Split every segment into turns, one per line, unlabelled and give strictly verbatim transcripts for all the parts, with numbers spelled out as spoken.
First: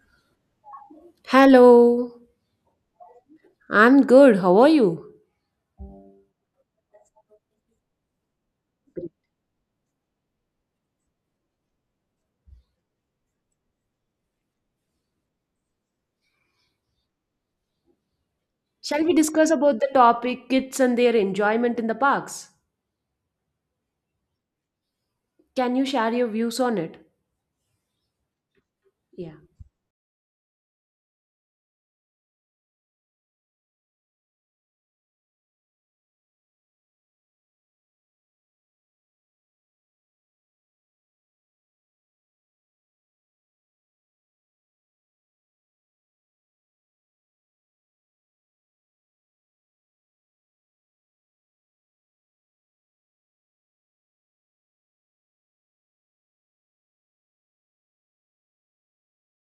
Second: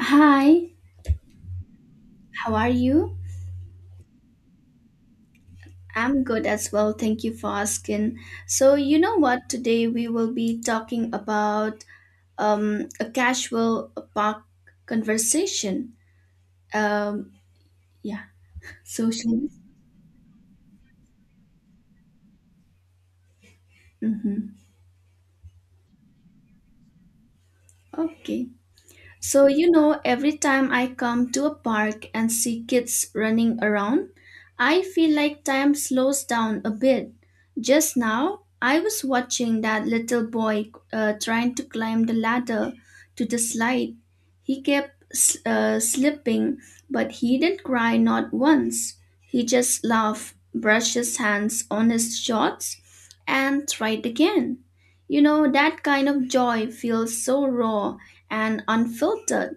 Hi,
Hello,
how are you?
I'm good. How are you?
I'm good as well. Thank you for asking. So, you know what? Today we will be talking about um, a casual park conversation. Um, yeah,
Shall we
social.
discuss about the topic kids and their enjoyment in the parks?
Mm-hmm.
Can you share your views on it?
Okay.
Yeah.
So, you know, every time I come to a park and see kids running around, I feel like time slows down a bit. Just now, I was watching that little boy uh, trying to climb the ladder to the slide. He kept s- uh, slipping, but he didn't cry not once. He just laughed, brushed his hands on his shorts, and tried again. You know, that kind of joy feels so raw and unfiltered.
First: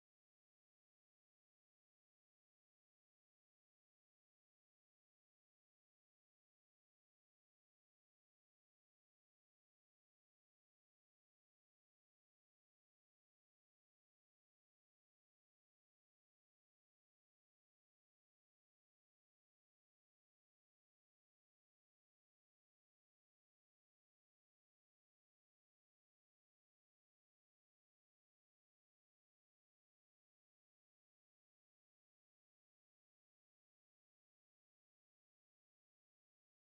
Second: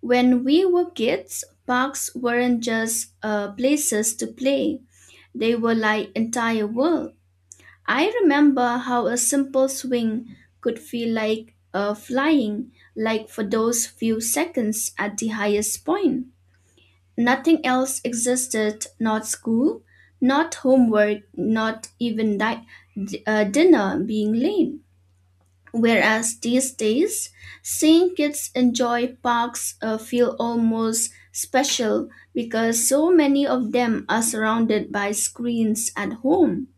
When we were kids, parks weren't just uh, places to play, they were like entire world. I remember how a simple swing could feel like uh, flying, like for those few seconds at the highest point. Nothing else existed, not school, not homework, not even di- d- uh, dinner being late. Whereas these days, seeing kids enjoy parks uh, feel almost special because so many of them are surrounded by screens at home.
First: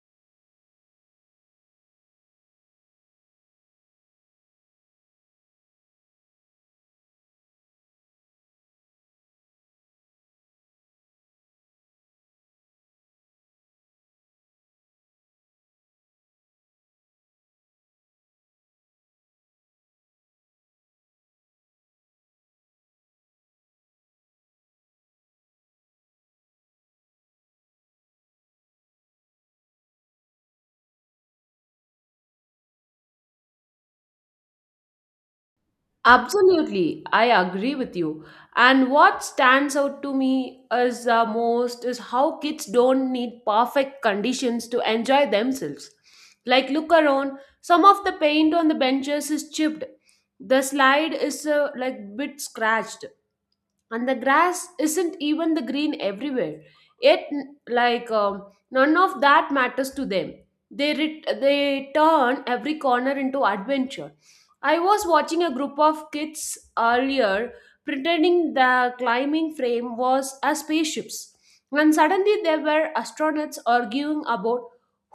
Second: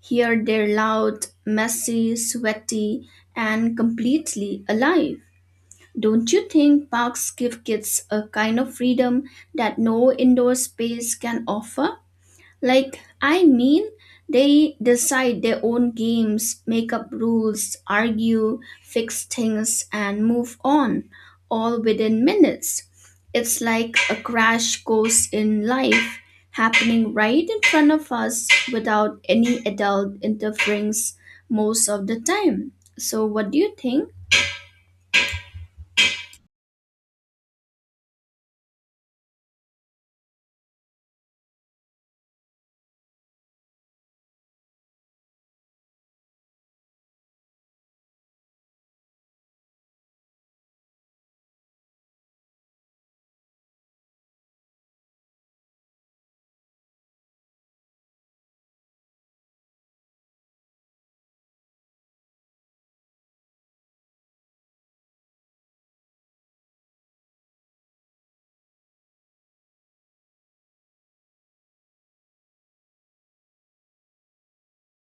Here they're loud, messy, sweaty, and completely alive. Don't you think parks give kids a kind of freedom that no indoor space can offer? Like, I mean, they decide their own games, make up rules, argue, fix things, and move on, all within minutes. It's like a crash course in life happening right in front of us without any adult interference most of the time. So, what do you think?
Absolutely, I agree with you. And what stands out to me as uh, most is how kids don't need perfect conditions to enjoy themselves. Like look around, some of the paint on the benches is chipped. The slide is uh, like bit scratched, and the grass isn't even the green everywhere, yet n- like um, none of that matters to them. They ret- they turn every corner into adventure. I was watching a group of kids earlier pretending the climbing frame was a spaceships, and suddenly there were astronauts arguing about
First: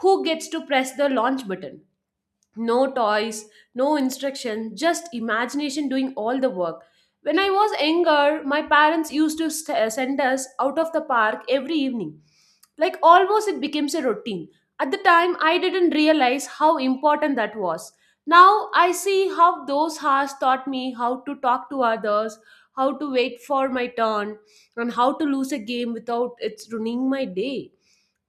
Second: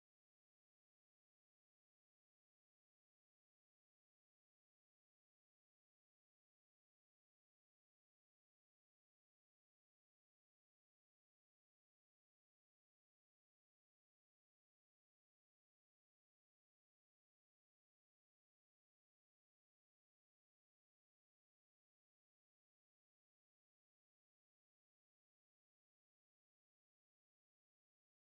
who gets to press the launch button. No toys, no instruction, just imagination doing all the work. When I was younger, my parents used to st- uh, send us out of the park every evening. Like almost it becomes a routine. At the time, I didn't realize how important that was. Now I see how those hours taught me how to talk to others, how to wait for my turn, and how to lose a game without it's ruining my day.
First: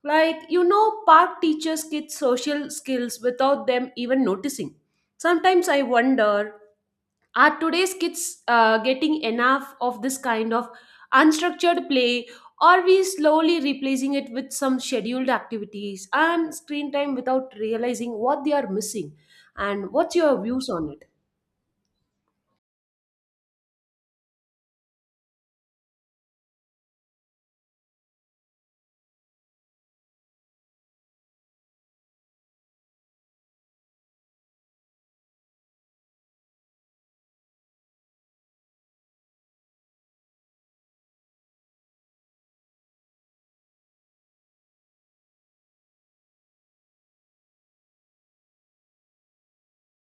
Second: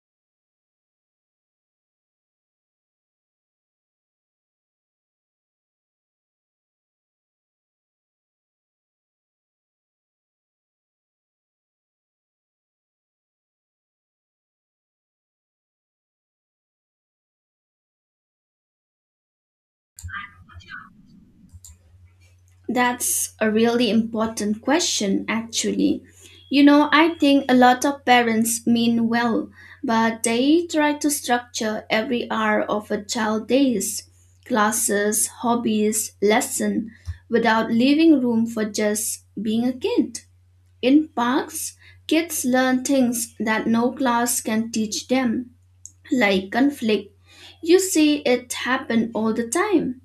Like, you know, park teaches kids social skills without them even noticing. Sometimes I wonder, are today's kids uh, getting enough of this kind of unstructured play? Are we slowly replacing it with some scheduled activities and screen time without realizing what they are missing? And what's your views on it?
That's a really important question, actually. You know, I think a lot of parents mean well, but they try to structure every hour of a child's days, classes, hobbies, lesson, without leaving room for just being a kid. In parks, kids learn things that no class can teach them, like conflict. You see it happen all the time.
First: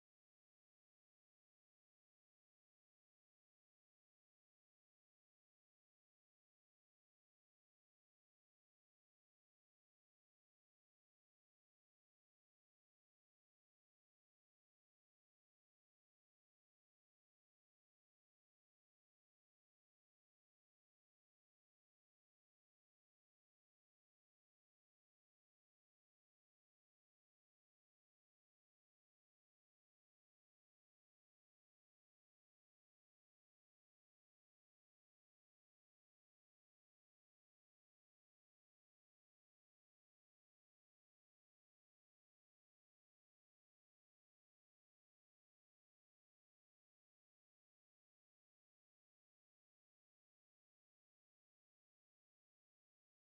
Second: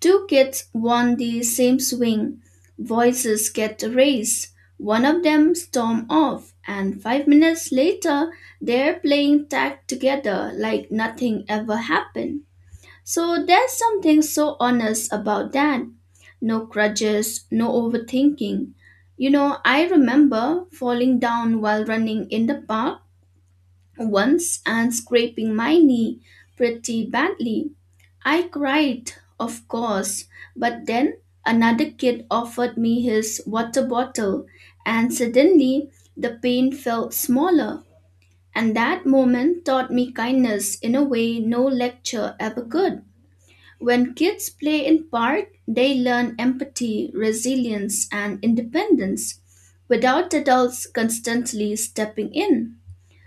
Two kids want the same swing. Voices get raised. One of them storm off, and five minutes later, they're playing tag together like nothing ever happened. So there's something so honest about that. No grudges, no overthinking. You know, I remember falling down while running in the park once and scraping my knee pretty badly. I cried, of course, but then another kid offered me his water bottle, and suddenly the pain felt smaller. And that moment taught me kindness in a way no lecture ever could. When kids play in park, they learn empathy, resilience, and independence without adults constantly stepping in.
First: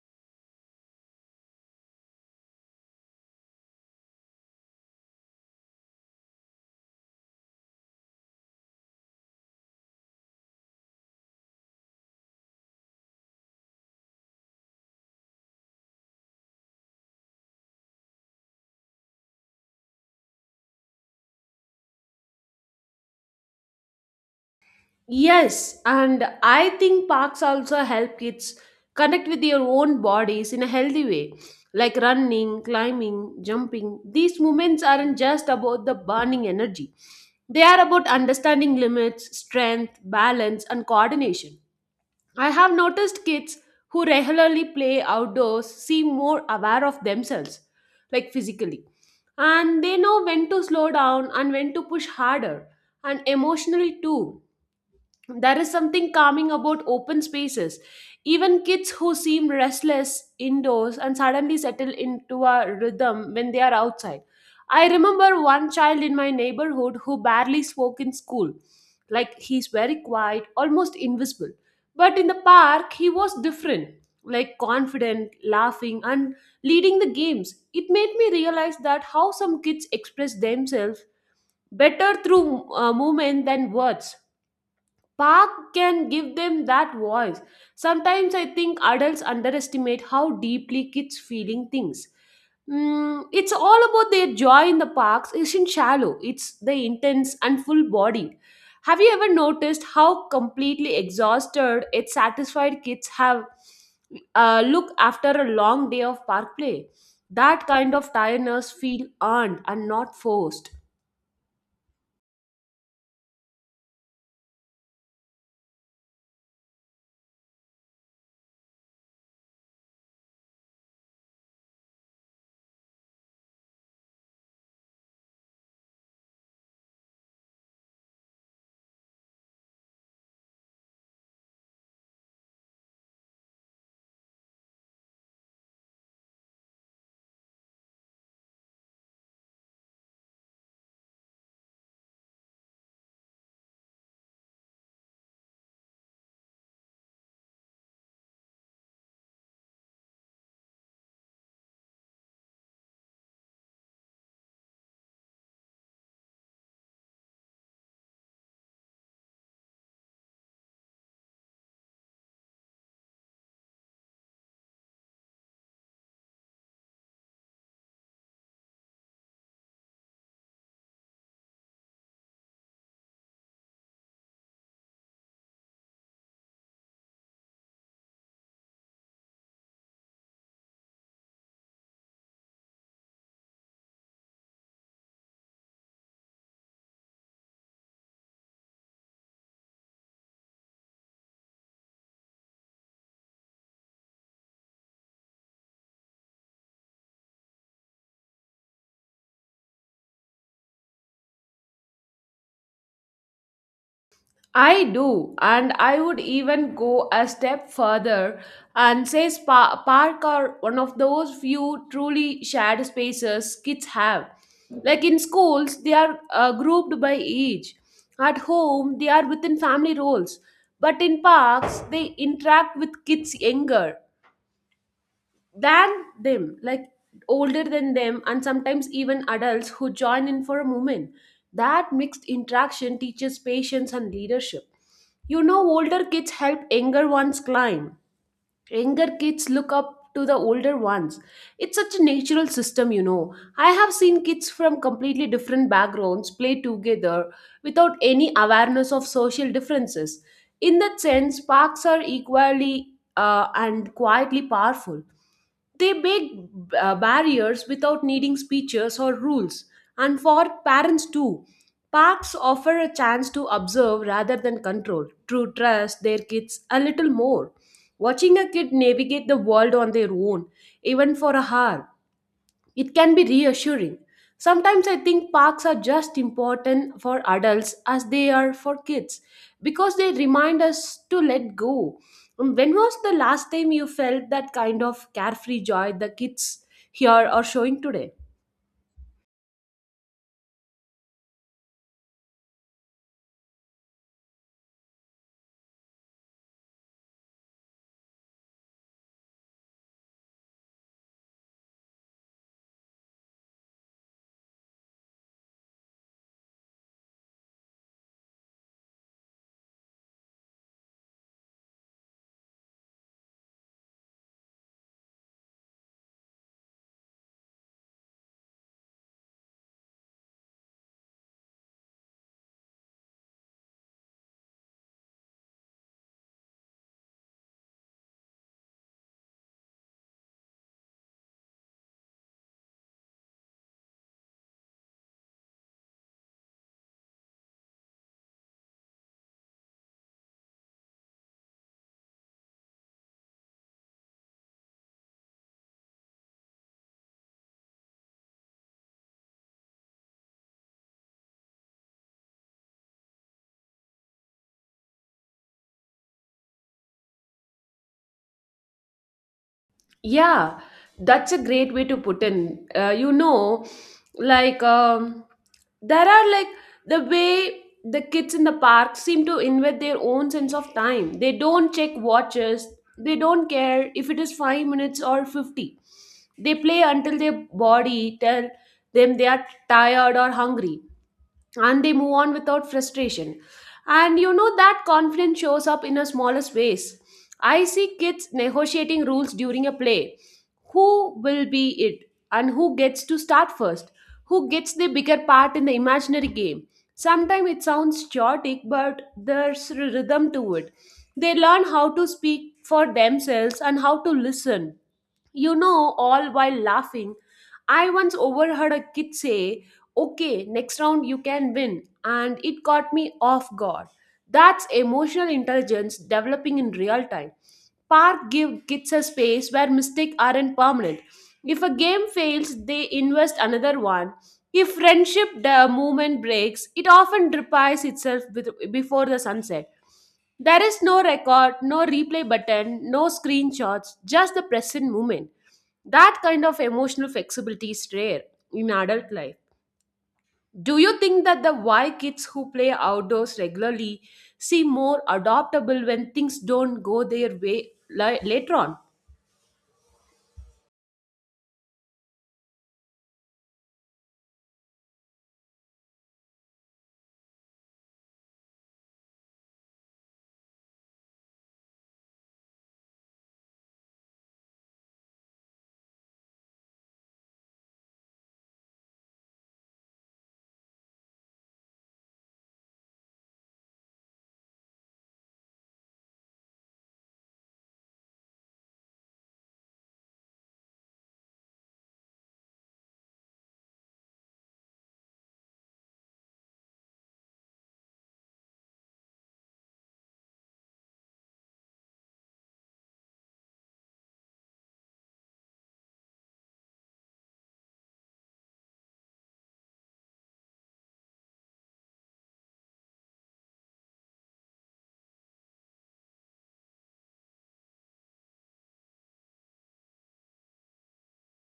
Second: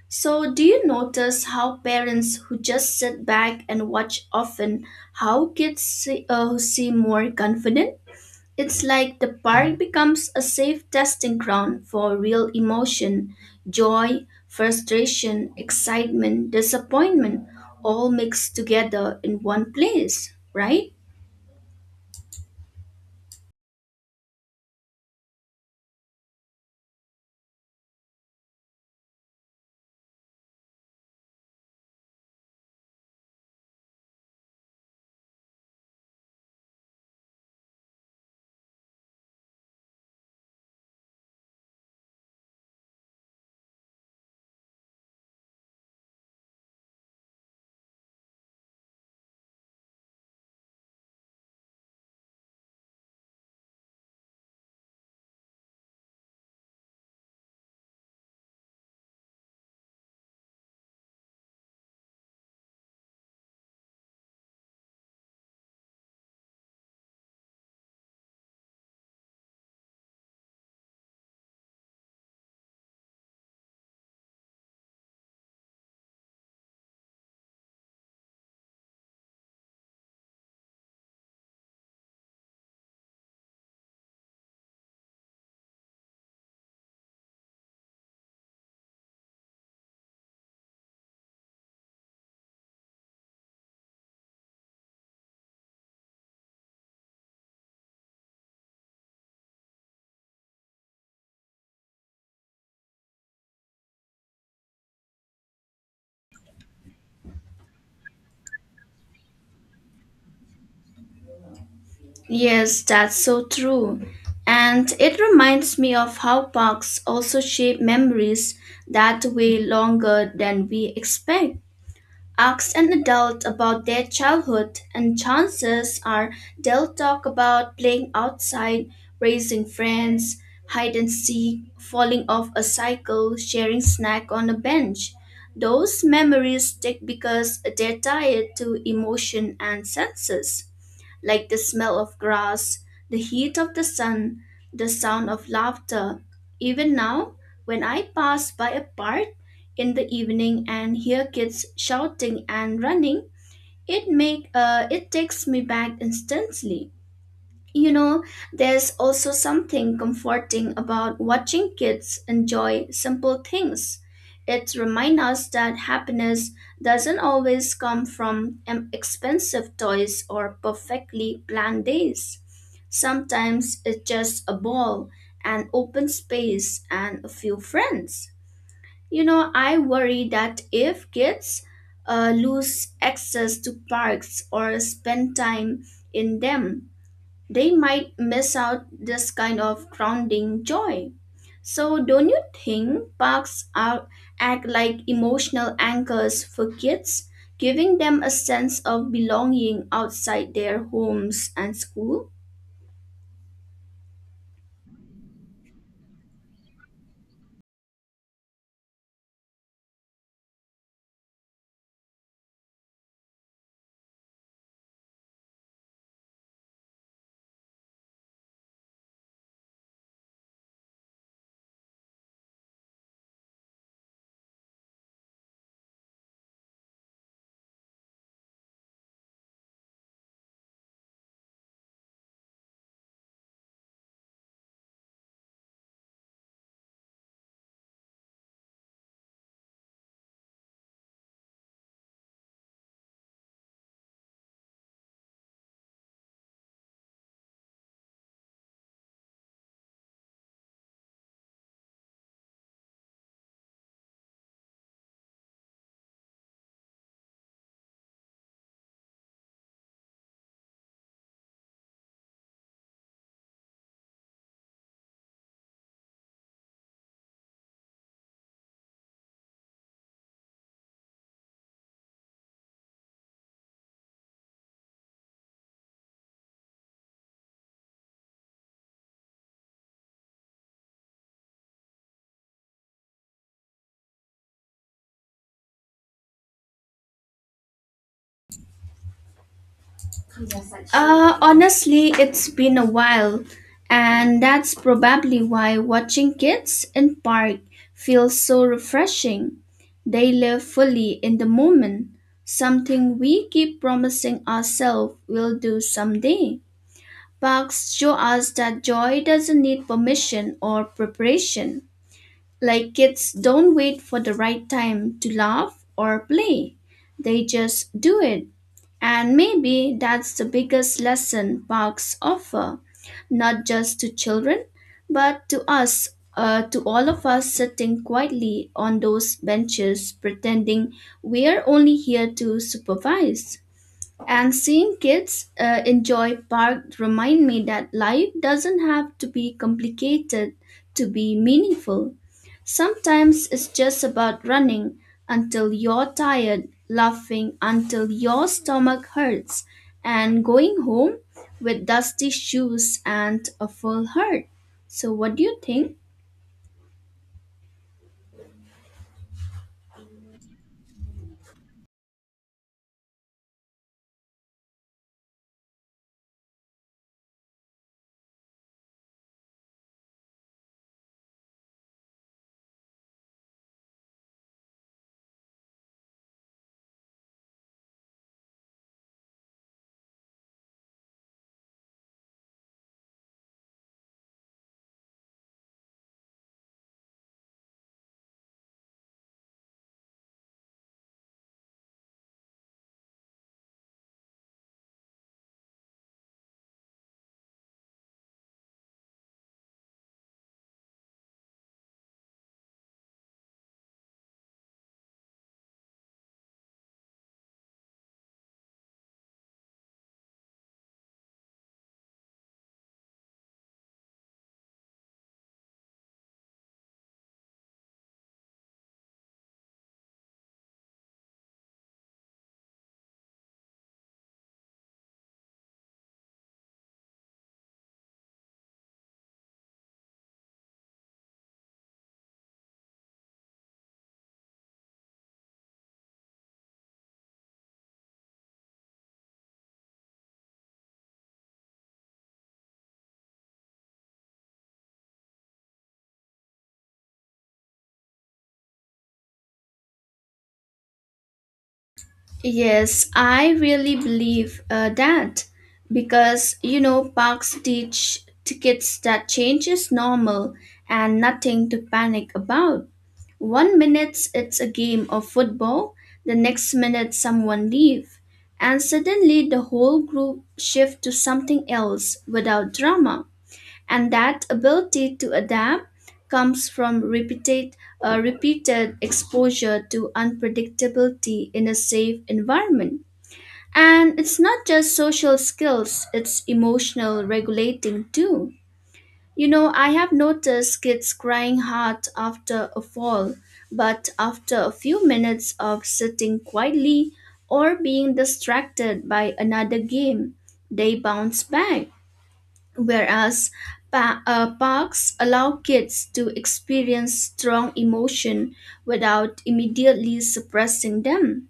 So, do you notice how parents who just sit back and watch often how kids see, uh, seem more confident? It's like the park becomes a safe testing ground for real emotion, joy, frustration, excitement, disappointment, all mixed together in one place, right?
Yes, and I think parks also help kids connect with their own bodies in a healthy way, like running, climbing, jumping. These movements aren't just about the burning energy, they are about understanding limits, strength, balance, and coordination. I have noticed kids who regularly play outdoors seem more aware of themselves, like physically, and they know when to slow down and when to push harder, and emotionally too, there is something calming about open spaces. Even kids who seem restless indoors and suddenly settle into a rhythm when they are outside. I remember one child in my neighborhood who barely spoke in school. Like he's very quiet, almost invisible. But in the park, he was different. Like confident, laughing, and leading the games. It made me realize that how some kids express themselves better through uh, movement than words. Park can give them that voice. Sometimes I think adults underestimate how deeply kids feeling things. Mm, it's all about their joy in the parks isn't shallow. It's the intense and full bodied. Have you ever noticed how completely exhausted yet satisfied kids have uh, look after a long day of park play? That kind of tiredness feel earned and not forced.
Yes, that's so true. And it reminds me of how parks also shape memories that way longer than we expect. Ask an adult about their childhood, and chances are they'll talk about playing outside, raising friends, hide and seek, falling off a cycle, sharing snack on a bench. Those memories stick because they're tied to emotion and senses like the smell of grass, the heat of the sun, the sound of laughter. Even now, when I pass by a park in the evening and hear kids shouting and running, it make uh, it takes me back instantly. You know, there's also something comforting about watching kids enjoy simple things. It reminds us that happiness doesn't always come from em- expensive toys or perfectly planned days. Sometimes it's just a ball, an open space, and a few friends. You know, I worry that if kids uh, lose access to parks or spend time in them, they might miss out this kind of grounding joy. So, don't you think parks are, act like emotional anchors for kids, giving them a sense of belonging outside their homes and school?
I do, and I would even go a step further and say spa- park are one of those few truly shared spaces kids have. Like in schools, they are uh, grouped by age. At home, they are within family roles. But in parks, they interact with kids younger than them, like older than them, and sometimes even adults who join in for a moment. That mixed interaction teaches patience and leadership. You know, older kids help younger ones climb. Younger kids look up to the older ones. It's such a natural system, you know. I have seen kids from completely different backgrounds play together without any awareness of social differences. In that sense, parks are equally uh, and quietly powerful. They make uh, barriers without needing speeches or rules. And for parents too, parks offer a chance to observe rather than control, to trust their kids a little more. Watching a kid navigate the world on their own, even for a hour, it can be reassuring. Sometimes I think parks are just important for adults as they are for kids because they remind us to let go. Um, When was the last time you felt that kind of carefree joy the kids here are showing today?
Uh, honestly, it's been a while, and that's probably why watching kids in park feels so refreshing. They live fully in the moment, something we keep promising ourselves we'll do someday. Parks show us that joy doesn't need permission or preparation. Like kids don't wait for the right time to laugh or play, they just do it. And maybe that's the biggest lesson parks offer, not just to children, but to us, uh, to all of us sitting quietly on those benches pretending we're only here to supervise. And seeing kids uh, enjoy park remind me that life doesn't have to be complicated to be meaningful. Sometimes it's just about running until you're tired, laughing until your stomach hurts, and going home with dusty shoes and a full heart. So what do you think?
Yeah, that's a great way to put in. Uh, you know, like um, there are like the way the kids in the park seem to invent their own sense of time. They don't check watches. They don't care if it is five minutes or fifty. They play until their body tell them they are tired or hungry, and they move on without frustration. And you know that confidence shows up in a smallest ways. I see kids negotiating rules during a play. Who will be it? And who gets to start first? Who gets the bigger part in the imaginary game? Sometimes it sounds chaotic, but there's a rhythm to it. They learn how to speak for themselves and how to listen, you know, all while laughing. I once overheard a kid say, "Okay, next round you can win," and it caught me off guard. That's emotional intelligence developing in real time. Park give kids a space where mistakes aren't permanent. If a game fails, they invest another one. If friendship the movement breaks, it often repairs itself with, before the sunset. There is no record, no replay button, no screenshots, just the present moment. That kind of emotional flexibility is rare in adult life. Do you think that the why kids who play outdoors regularly seem more adaptable when things don't go their way li- later on?
Yes, I really believe uh, that because you know parks teach tickets that change is normal and nothing to panic about. One minute it's a game of football, the next minute someone leave, and suddenly the whole group shift to something else without drama, and that ability to adapt comes from repeated, uh, repeated exposure to unpredictability in a safe environment. And it's not just social skills, it's emotional regulating too. You know, I have noticed kids crying hard after a fall, but after a few minutes of sitting quietly or being distracted by another game, they bounce back, whereas pa- uh, parks allow kids to experience strong emotion without immediately suppressing them.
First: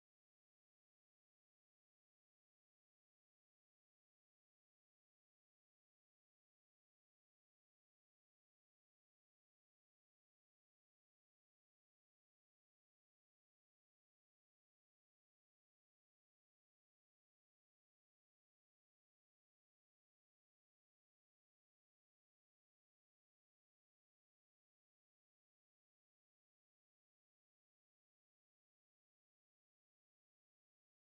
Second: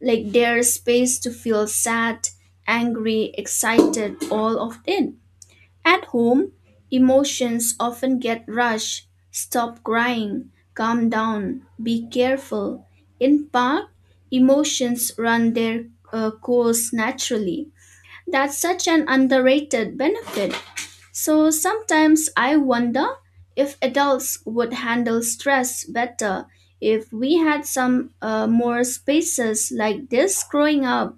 Like there's space to feel sad, angry, excited, all of it. At home, emotions often get rushed, stop crying, calm down, be careful. In park, emotions run their uh, course naturally. That's such an underrated benefit. So sometimes I wonder if adults would handle stress better if we had some uh, more spaces like this growing up,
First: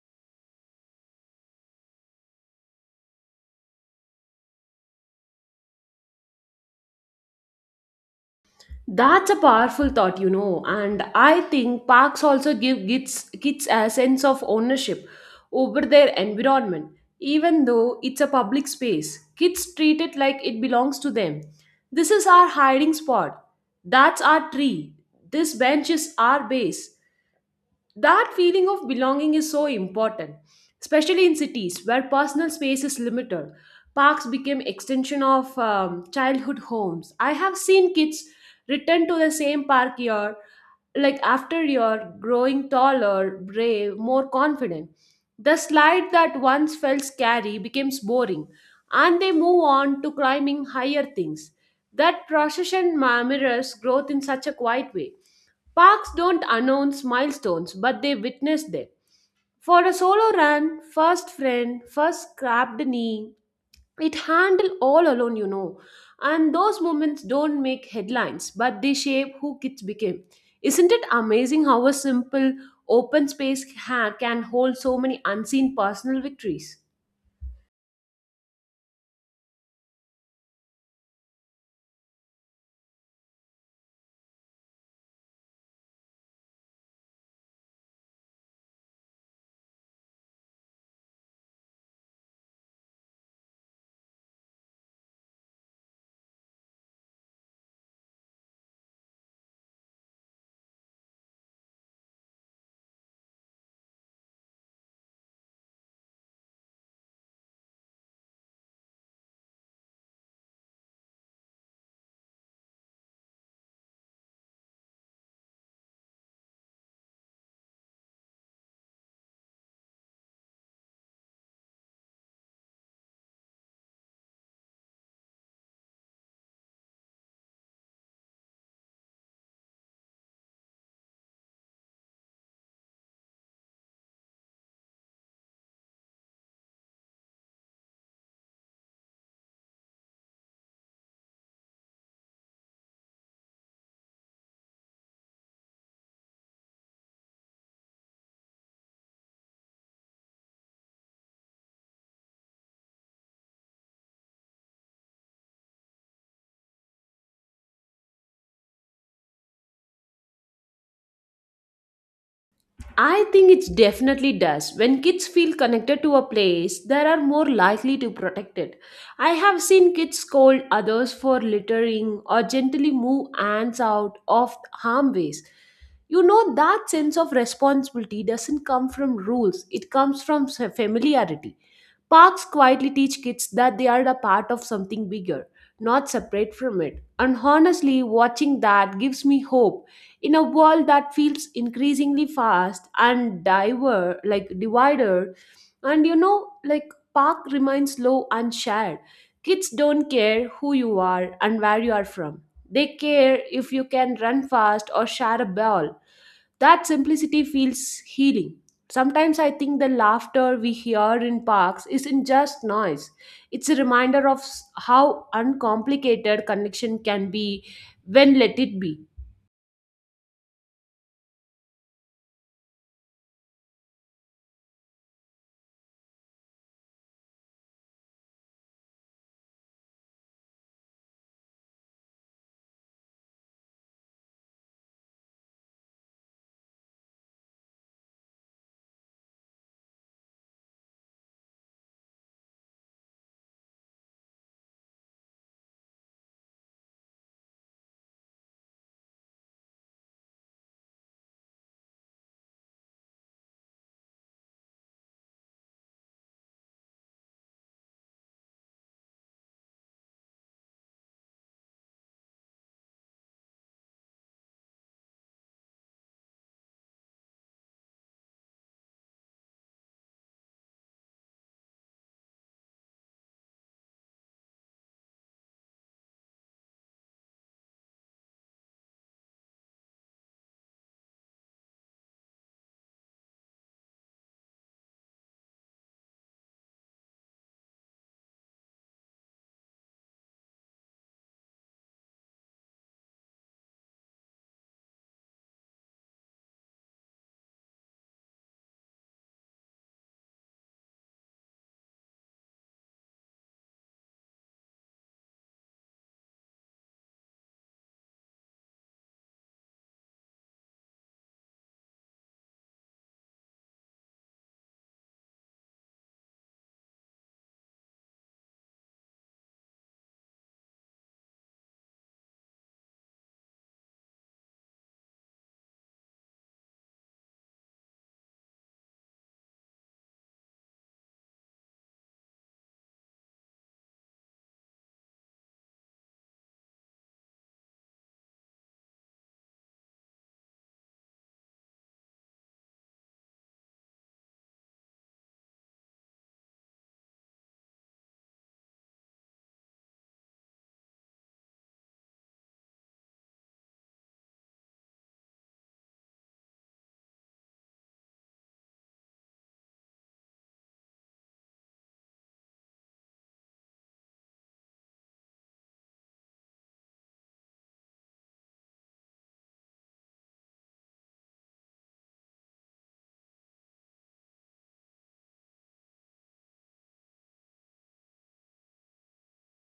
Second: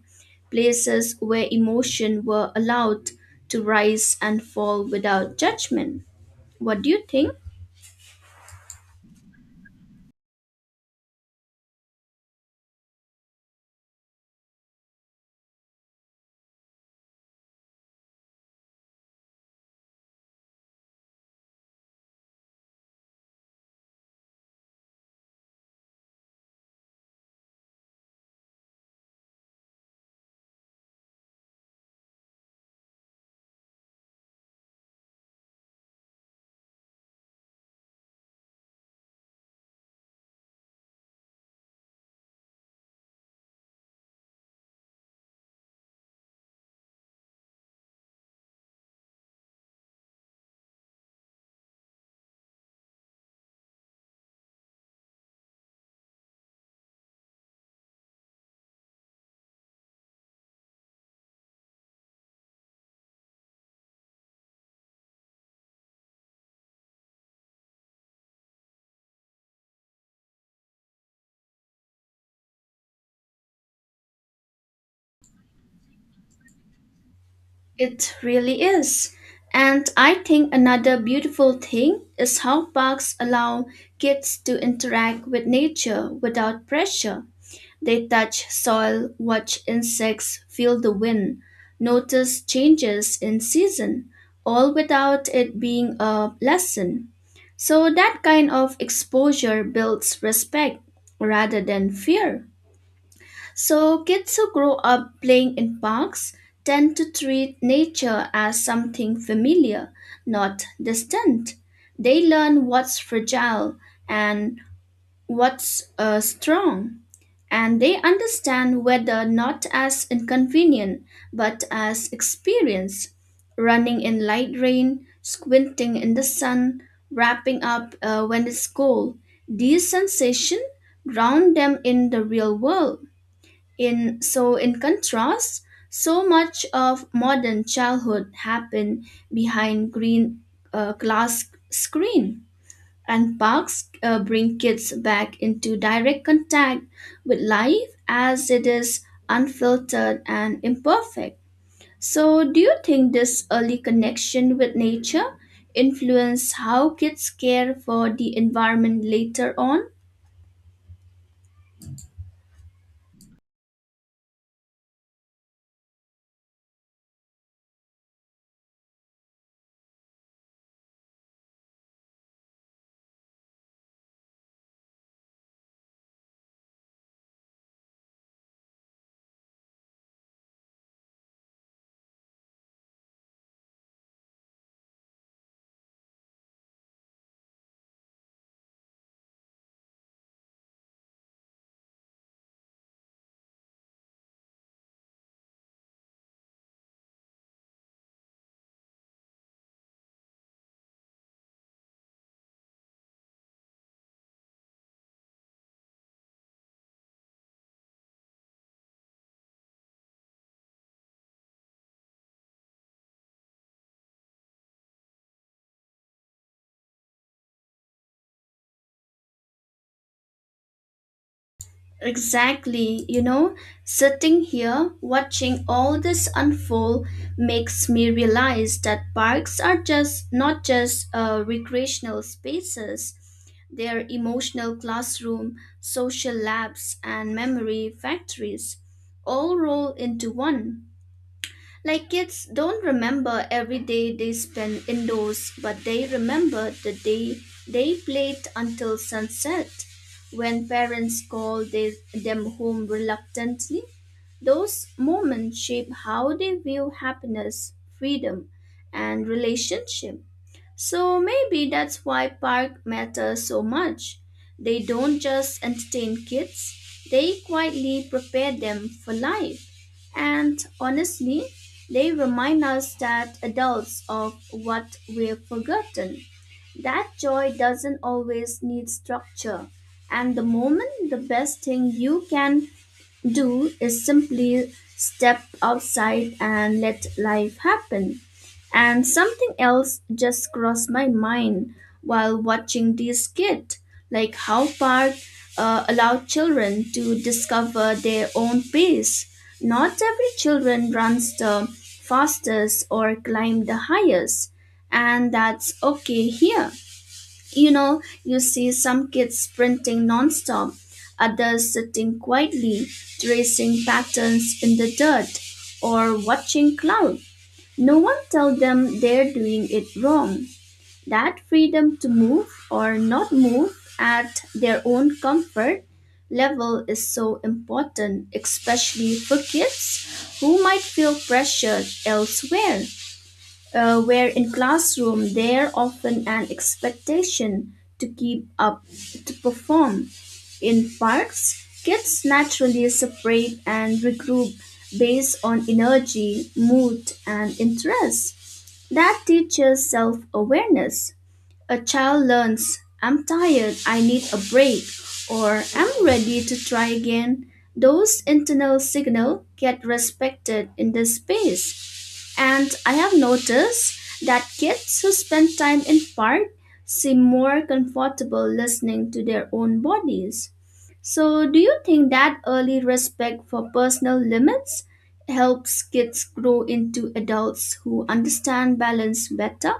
places where emotion were allowed to rise and fall without judgment. What do you think?
That's a powerful thought, you know, and I think parks also give kids, kids a sense of ownership over their environment. Even though it's a public space, kids treat it like it belongs to them. This is our hiding spot. That's our tree. This bench is our base. That feeling of belonging is so important, especially in cities where personal space is limited. Parks became extension of um, childhood homes. I have seen kids return to the same park year, like after year, growing taller, brave, more confident. The slide that once felt scary becomes boring, and they move on to climbing higher things. That procession ma- mirrors growth in such a quiet way. Parks don't announce milestones, but they witness them. For a solo run, first friend, first scrapped knee, it handled all alone, you know. And those moments don't make headlines, but they shape who kids became. Isn't it amazing how a simple open space ha- can hold so many unseen personal victories?
It really is. And I think another beautiful thing is how parks allow kids to interact with nature without pressure. They touch soil, watch insects, feel the wind, notice changes in season, all without it being a lesson. So that kind of exposure builds respect rather than fear. So kids who grow up playing in parks tend to treat nature as something familiar, not distant. They learn what's fragile and what's uh, strong, and they understand weather not as inconvenient but as experience. Running in light rain, squinting in the sun, wrapping up uh, when it's cold. These sensations ground them in the real world. In so, in contrast, so much of modern childhood happened behind green uh, glass screen, and parks uh, bring kids back into direct contact with life as it is, unfiltered and imperfect. So, do you think this early connection with nature influence how kids care for the environment later on?
I think it definitely does. When kids feel connected to a place, they are more likely to protect it. I have seen kids scold others for littering or gently move ants out of harm ways. You know, that sense of responsibility doesn't come from rules, it comes from s- familiarity. Parks quietly teach kids that they are a part of something bigger, not separate from it. And honestly, watching that gives me hope in a world that feels increasingly fast and diver like divided, and you know, like park remains low and shared. Kids don't care who you are and where you are from. They care if you can run fast or share a ball. That simplicity feels healing. Sometimes I think the laughter we hear in parks isn't just noise. It's a reminder of s- how uncomplicated connection can be when let it be.
Exactly, you know, sitting here watching all this unfold makes me realize that parks are just not just uh, recreational spaces. They're emotional classroom, social labs, and memory factories all roll into one. Like kids don't remember every day they spend indoors, but they remember the day they played until sunset. When parents call they, them home reluctantly, those moments shape how they view happiness, freedom, and relationship. So maybe that's why park matters so much. They don't just entertain kids, they quietly prepare them for life. And honestly, they remind us that adults of what we've forgotten. That joy doesn't always need structure. And the moment, the best thing you can do is simply step outside and let life happen. And something else just crossed my mind while watching these kids, like how park uh, allow children to discover their own pace. Not every children runs the fastest or climb the highest, and that's okay here. You know, you see some kids sprinting nonstop, others sitting quietly, tracing patterns in the dirt, or watching clouds. No one tells them they're doing it wrong. That freedom to move or not move at their own comfort level is so important, especially for kids who might feel pressured elsewhere. Uh, where in classroom there often an expectation to keep up, to perform, in parks kids naturally separate and regroup based on energy, mood, and interest. That teaches self-awareness. A child learns I'm tired, I need a break, or I'm ready to try again. Those internal signals get respected in the space, and I have noticed that kids who spend time in park seem more comfortable listening to their own bodies. So, do you think that early respect for personal limits helps kids grow into adults who understand balance better?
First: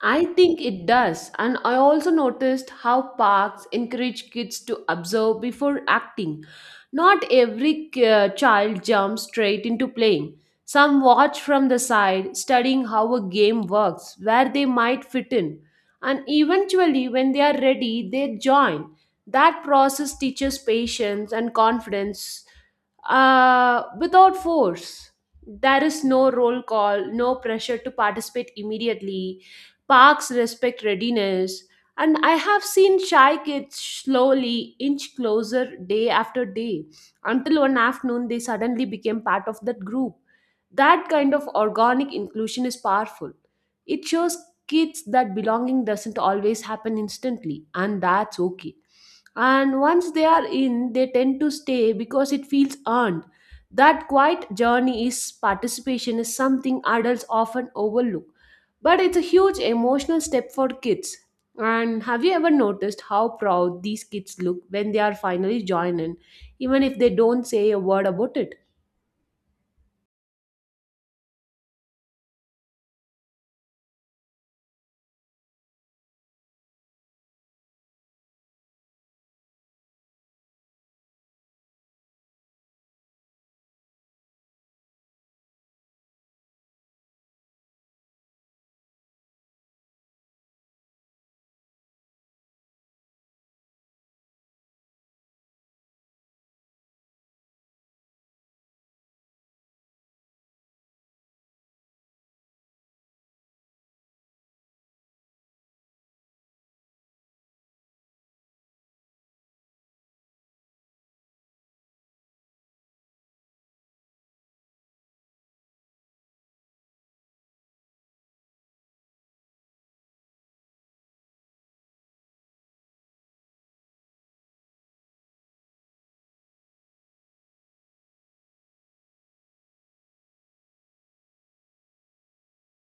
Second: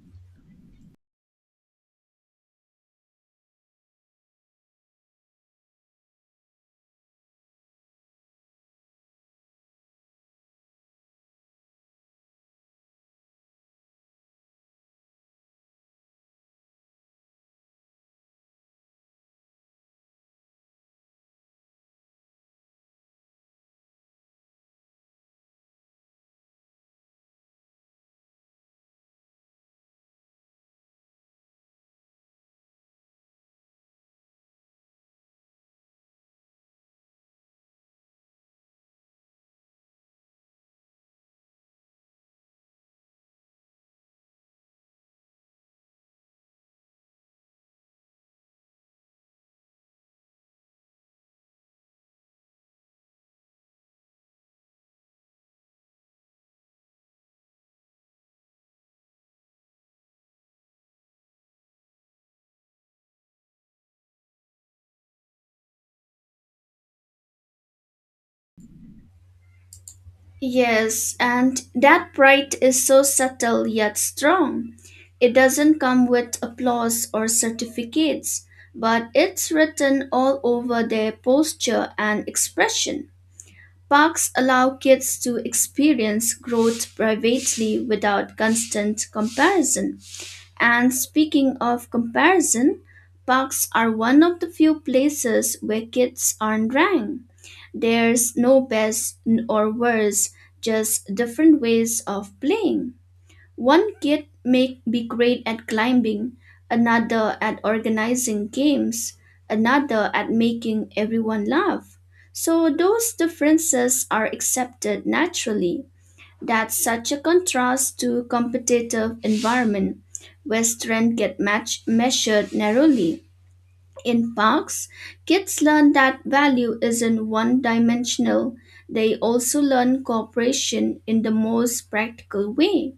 I think it does, and I also noticed how parks encourage kids to observe before acting. Not every uh, child jumps straight into playing. Some watch from the side, studying how a game works, where they might fit in, and eventually, when they are ready, they join. That process teaches patience and confidence uh, without force. There is no roll call, no pressure to participate immediately. Parks respect readiness, and I have seen shy kids slowly inch closer day after day until one afternoon they suddenly became part of that group. That kind of organic inclusion is powerful. It shows kids that belonging doesn't always happen instantly, and that's okay. And once they are in, they tend to stay because it feels earned. That quiet journey is participation is something adults often overlook. But it's a huge emotional step for kids. And have you ever noticed how proud these kids look when they are finally joined in, even if they don't say a word about it?
Yes, and that pride is so subtle yet strong. It doesn't come with applause or certificates, but it's written all over their posture and expression. Parks allow kids to experience growth privately without constant comparison. And speaking of comparison, parks are one of the few places where kids aren't ranked. There's no best n- or worse, just different ways of playing. One kid may be great at climbing, another at organizing games, another at making everyone laugh. So those differences are accepted naturally. That's such a contrast to competitive environment where strength get match measured narrowly. In parks, kids learn that value isn't one dimensional. They also learn cooperation in the most practical way.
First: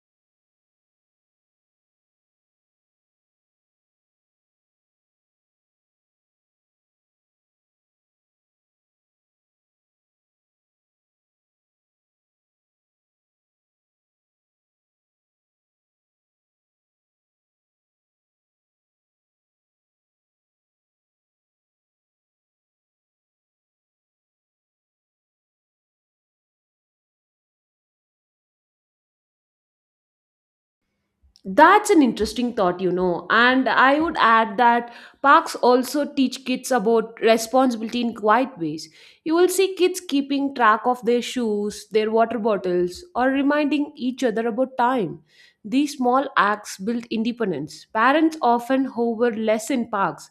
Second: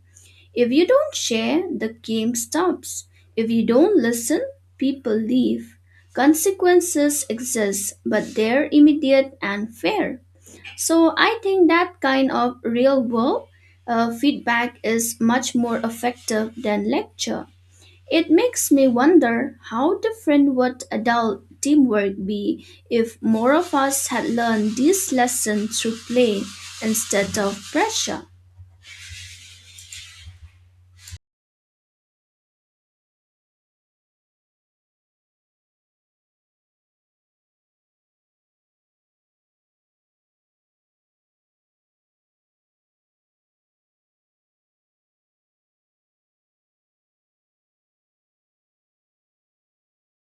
If you don't share, the game stops. If you don't listen, people leave. Consequences exist, but they're immediate and fair. So I think that kind of real world uh, feedback is much more effective than lecture. It makes me wonder how different would adult teamwork be if more of us had learned this lesson through play instead of pressure.
That's an interesting thought, you know. And I would add that parks also teach kids about responsibility in quiet ways. You will see kids keeping track of their shoes, their water bottles, or reminding each other about time. These small acts build independence. Parents often hover less in parks,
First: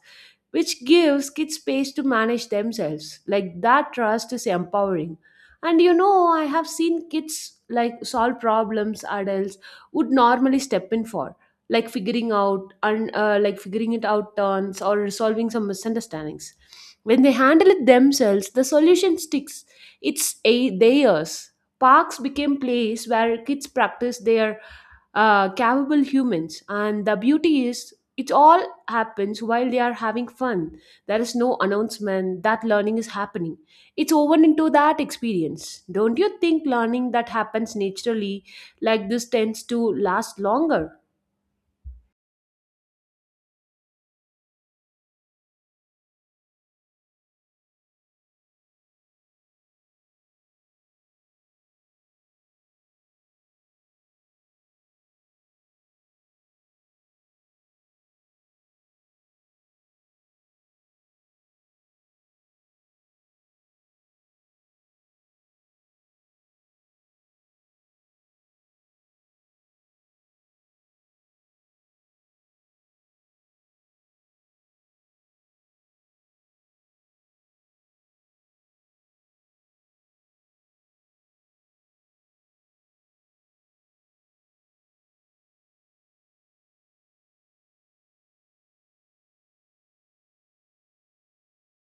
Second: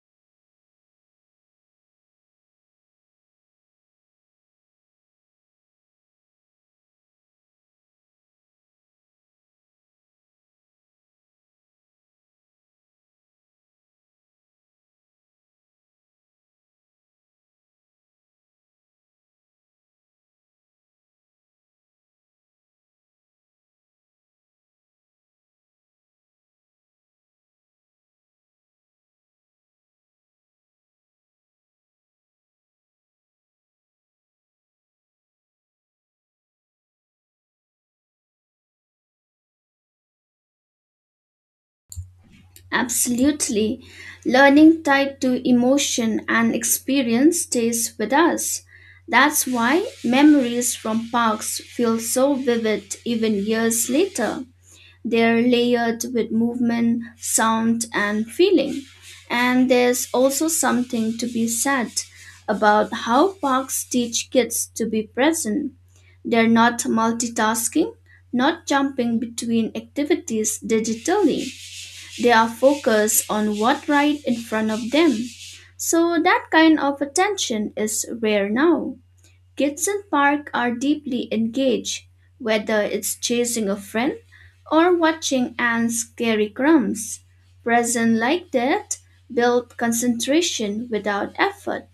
which gives kids space to manage themselves. Like that trust is empowering. And you know, I have seen kids like solve problems adults would normally step in for, like figuring out and uh, like figuring it out turns or resolving some misunderstandings. When they handle it themselves, the solution sticks. It's a theirs. Parks became place where kids practice their uh, capable humans, and the beauty is it all happens while they are having fun. There is no announcement that learning is happening, it's woven into that experience. Don't you think learning that happens naturally like this tends to last longer?
Absolutely. Learning tied to emotion and experience stays with us. That's why memories from parks feel so vivid even years later. They're layered with movement, sound, and feeling. And there's also something to be said about how parks teach kids to be present. They're not multitasking, not jumping between activities digitally. They are focused on what right in front of them. So that kind of attention is rare now. Kids in park are deeply engaged, whether it's chasing a friend or watching ants carry crumbs. Present like that build concentration without effort.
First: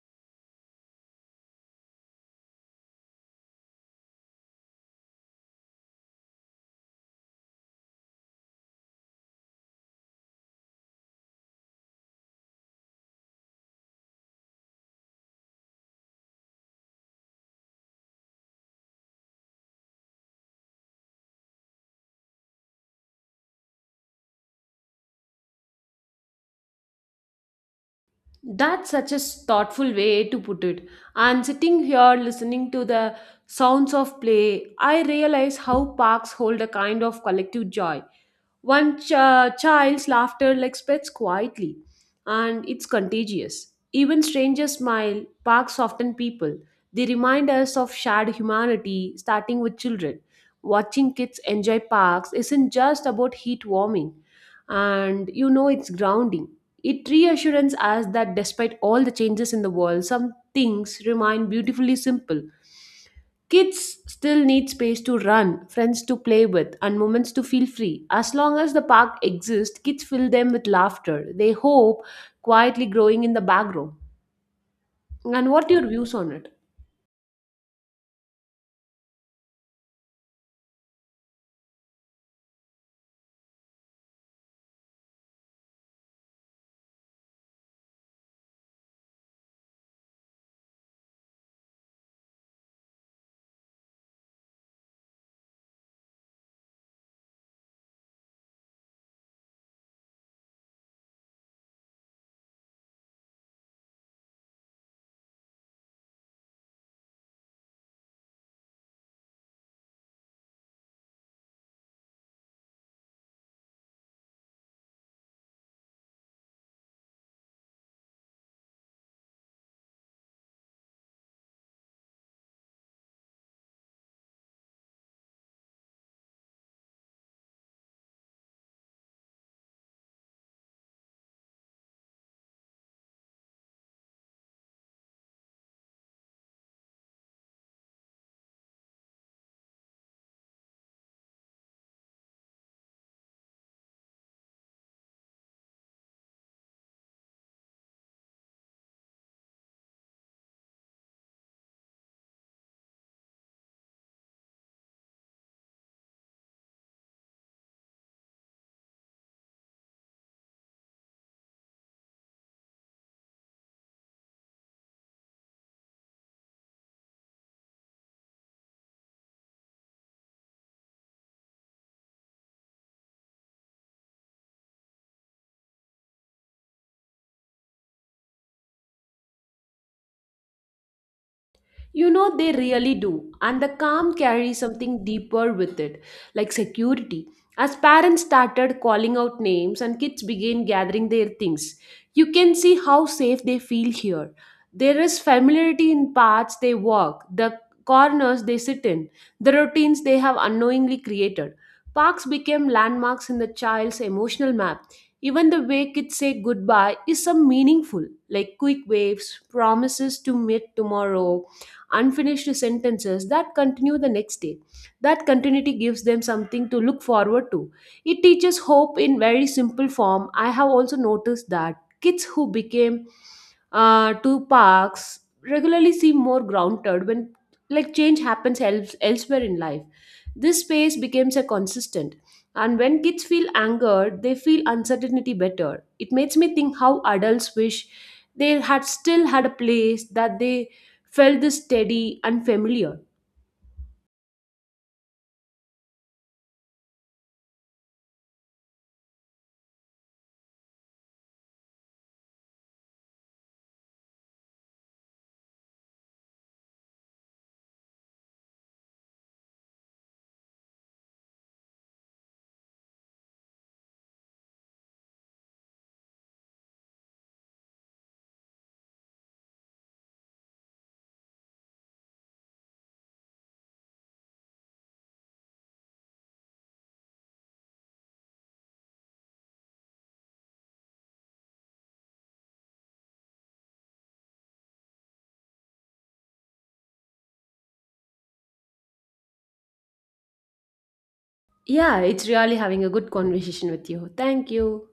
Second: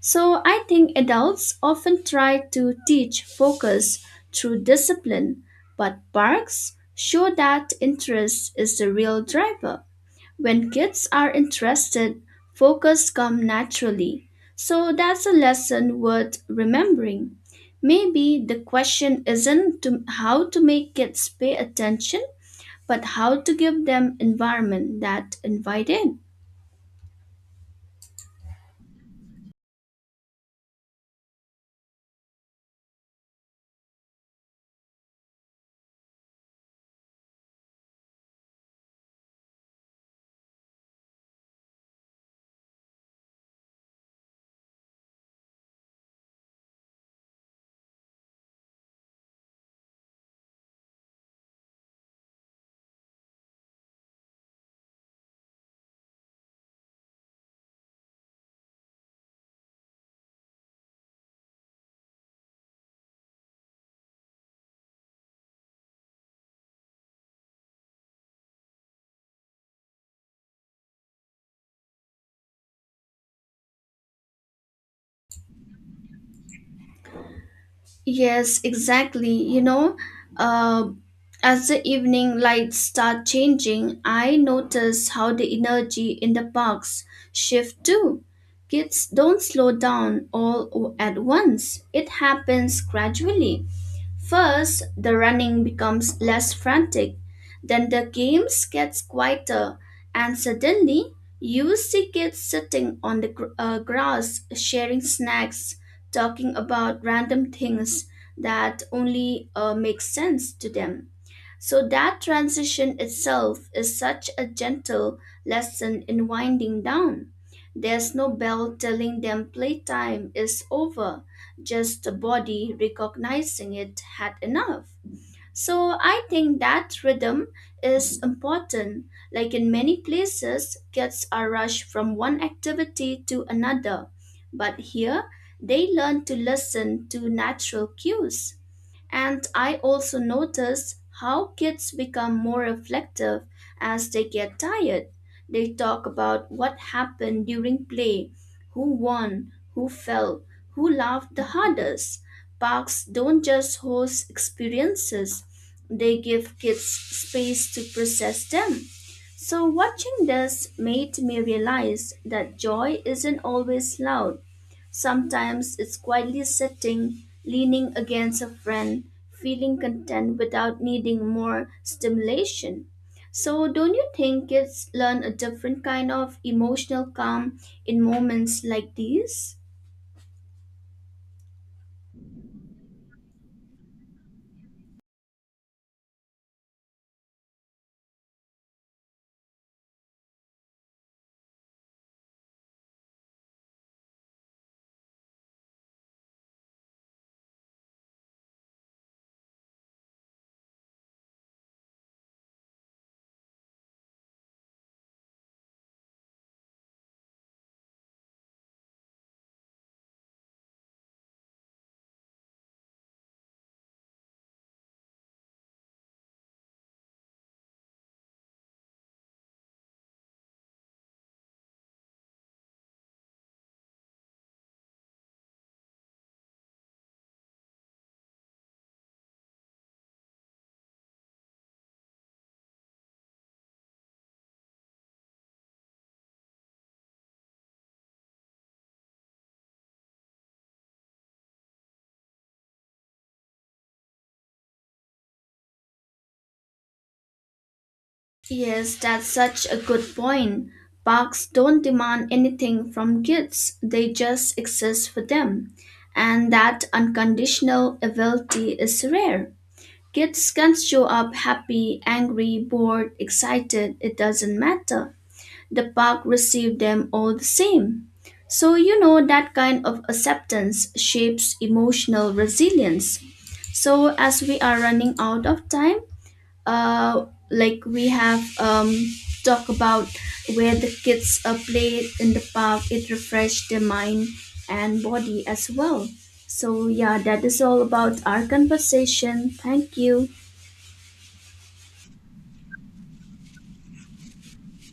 So I think adults often try to teach focus through discipline, but parks show that interest is the real driver. When kids are interested, focus comes naturally. So that's a lesson worth remembering. Maybe the question isn't to how to make kids pay attention, but how to give them environment that invite it.
That's such a s- thoughtful way to put it. And sitting here listening to the sounds of play, I realize how parks hold a kind of collective joy. One ch- uh, child's laughter like spreads quietly, and it's contagious. Even strangers smile, parks soften people. They remind us of shared humanity, starting with children. Watching kids enjoy parks isn't just about heat warming, and you know it's grounding. It reassures us that despite all the changes in the world, some things remain beautifully simple. Kids still need space to run, friends to play with, and moments to feel free. As long as the park exists, kids fill them with laughter. They hope quietly growing in the background. And what are your views on it?
Yes, exactly. You know, uh, as the evening lights start changing, I notice how the energy in the parks shift too. Kids don't slow down all o- at once. It happens gradually. First, the running becomes less frantic, then the games gets quieter, and suddenly you see kids sitting on the gr- uh, grass sharing snacks talking about random things that only uh, make sense to them. So that transition itself is such a gentle lesson in winding down. There's no bell telling them playtime is over, just the body recognizing it had enough. So I think that rhythm is important. Like in many places, kids are rushed from one activity to another, but here they learn to listen to natural cues. And I also notice how kids become more reflective as they get tired. They talk about what happened during play, who won, who fell, who laughed the hardest. Parks don't just host experiences, they give kids space to process them. So watching this made me realize that joy isn't always loud. Sometimes it's quietly sitting, leaning against a friend, feeling content without needing more stimulation. So, don't you think kids learn a different kind of emotional calm in moments like these?
You know, they really do. And the calm carries something deeper with it, like security. As parents started calling out names and kids began gathering their things, you can see how safe they feel here. There is familiarity in paths they walk, the corners they sit in, the routines they have unknowingly created. Parks became landmarks in the child's emotional map. Even the way kids say goodbye is some meaningful, like quick waves, promises to meet tomorrow, unfinished sentences that continue the next day. That continuity gives them something to look forward to. It teaches hope in very simple form. I have also noticed that kids who became uh, to parks regularly seem more grounded when like change happens else, elsewhere in life. This space becomes a consistent. And when kids feel angered, they feel uncertainty better. It makes me think how adults wish they had still had a place that they felt this steady and familiar.
Yes, that's such a good point. Parks don't demand anything from kids, they just exist for them. And that unconditional ability is rare. Kids can show up happy, angry, bored, excited, it doesn't matter. The park received them all the same. So, you know, that kind of acceptance shapes emotional resilience. So, as we are running out of time, uh, like we have um, talked about where the kids uh, played in the park, it refreshed their mind and body as well. So, yeah, that is all about our conversation. Thank you.
Yeah, it's really having a good conversation with you. Thank you.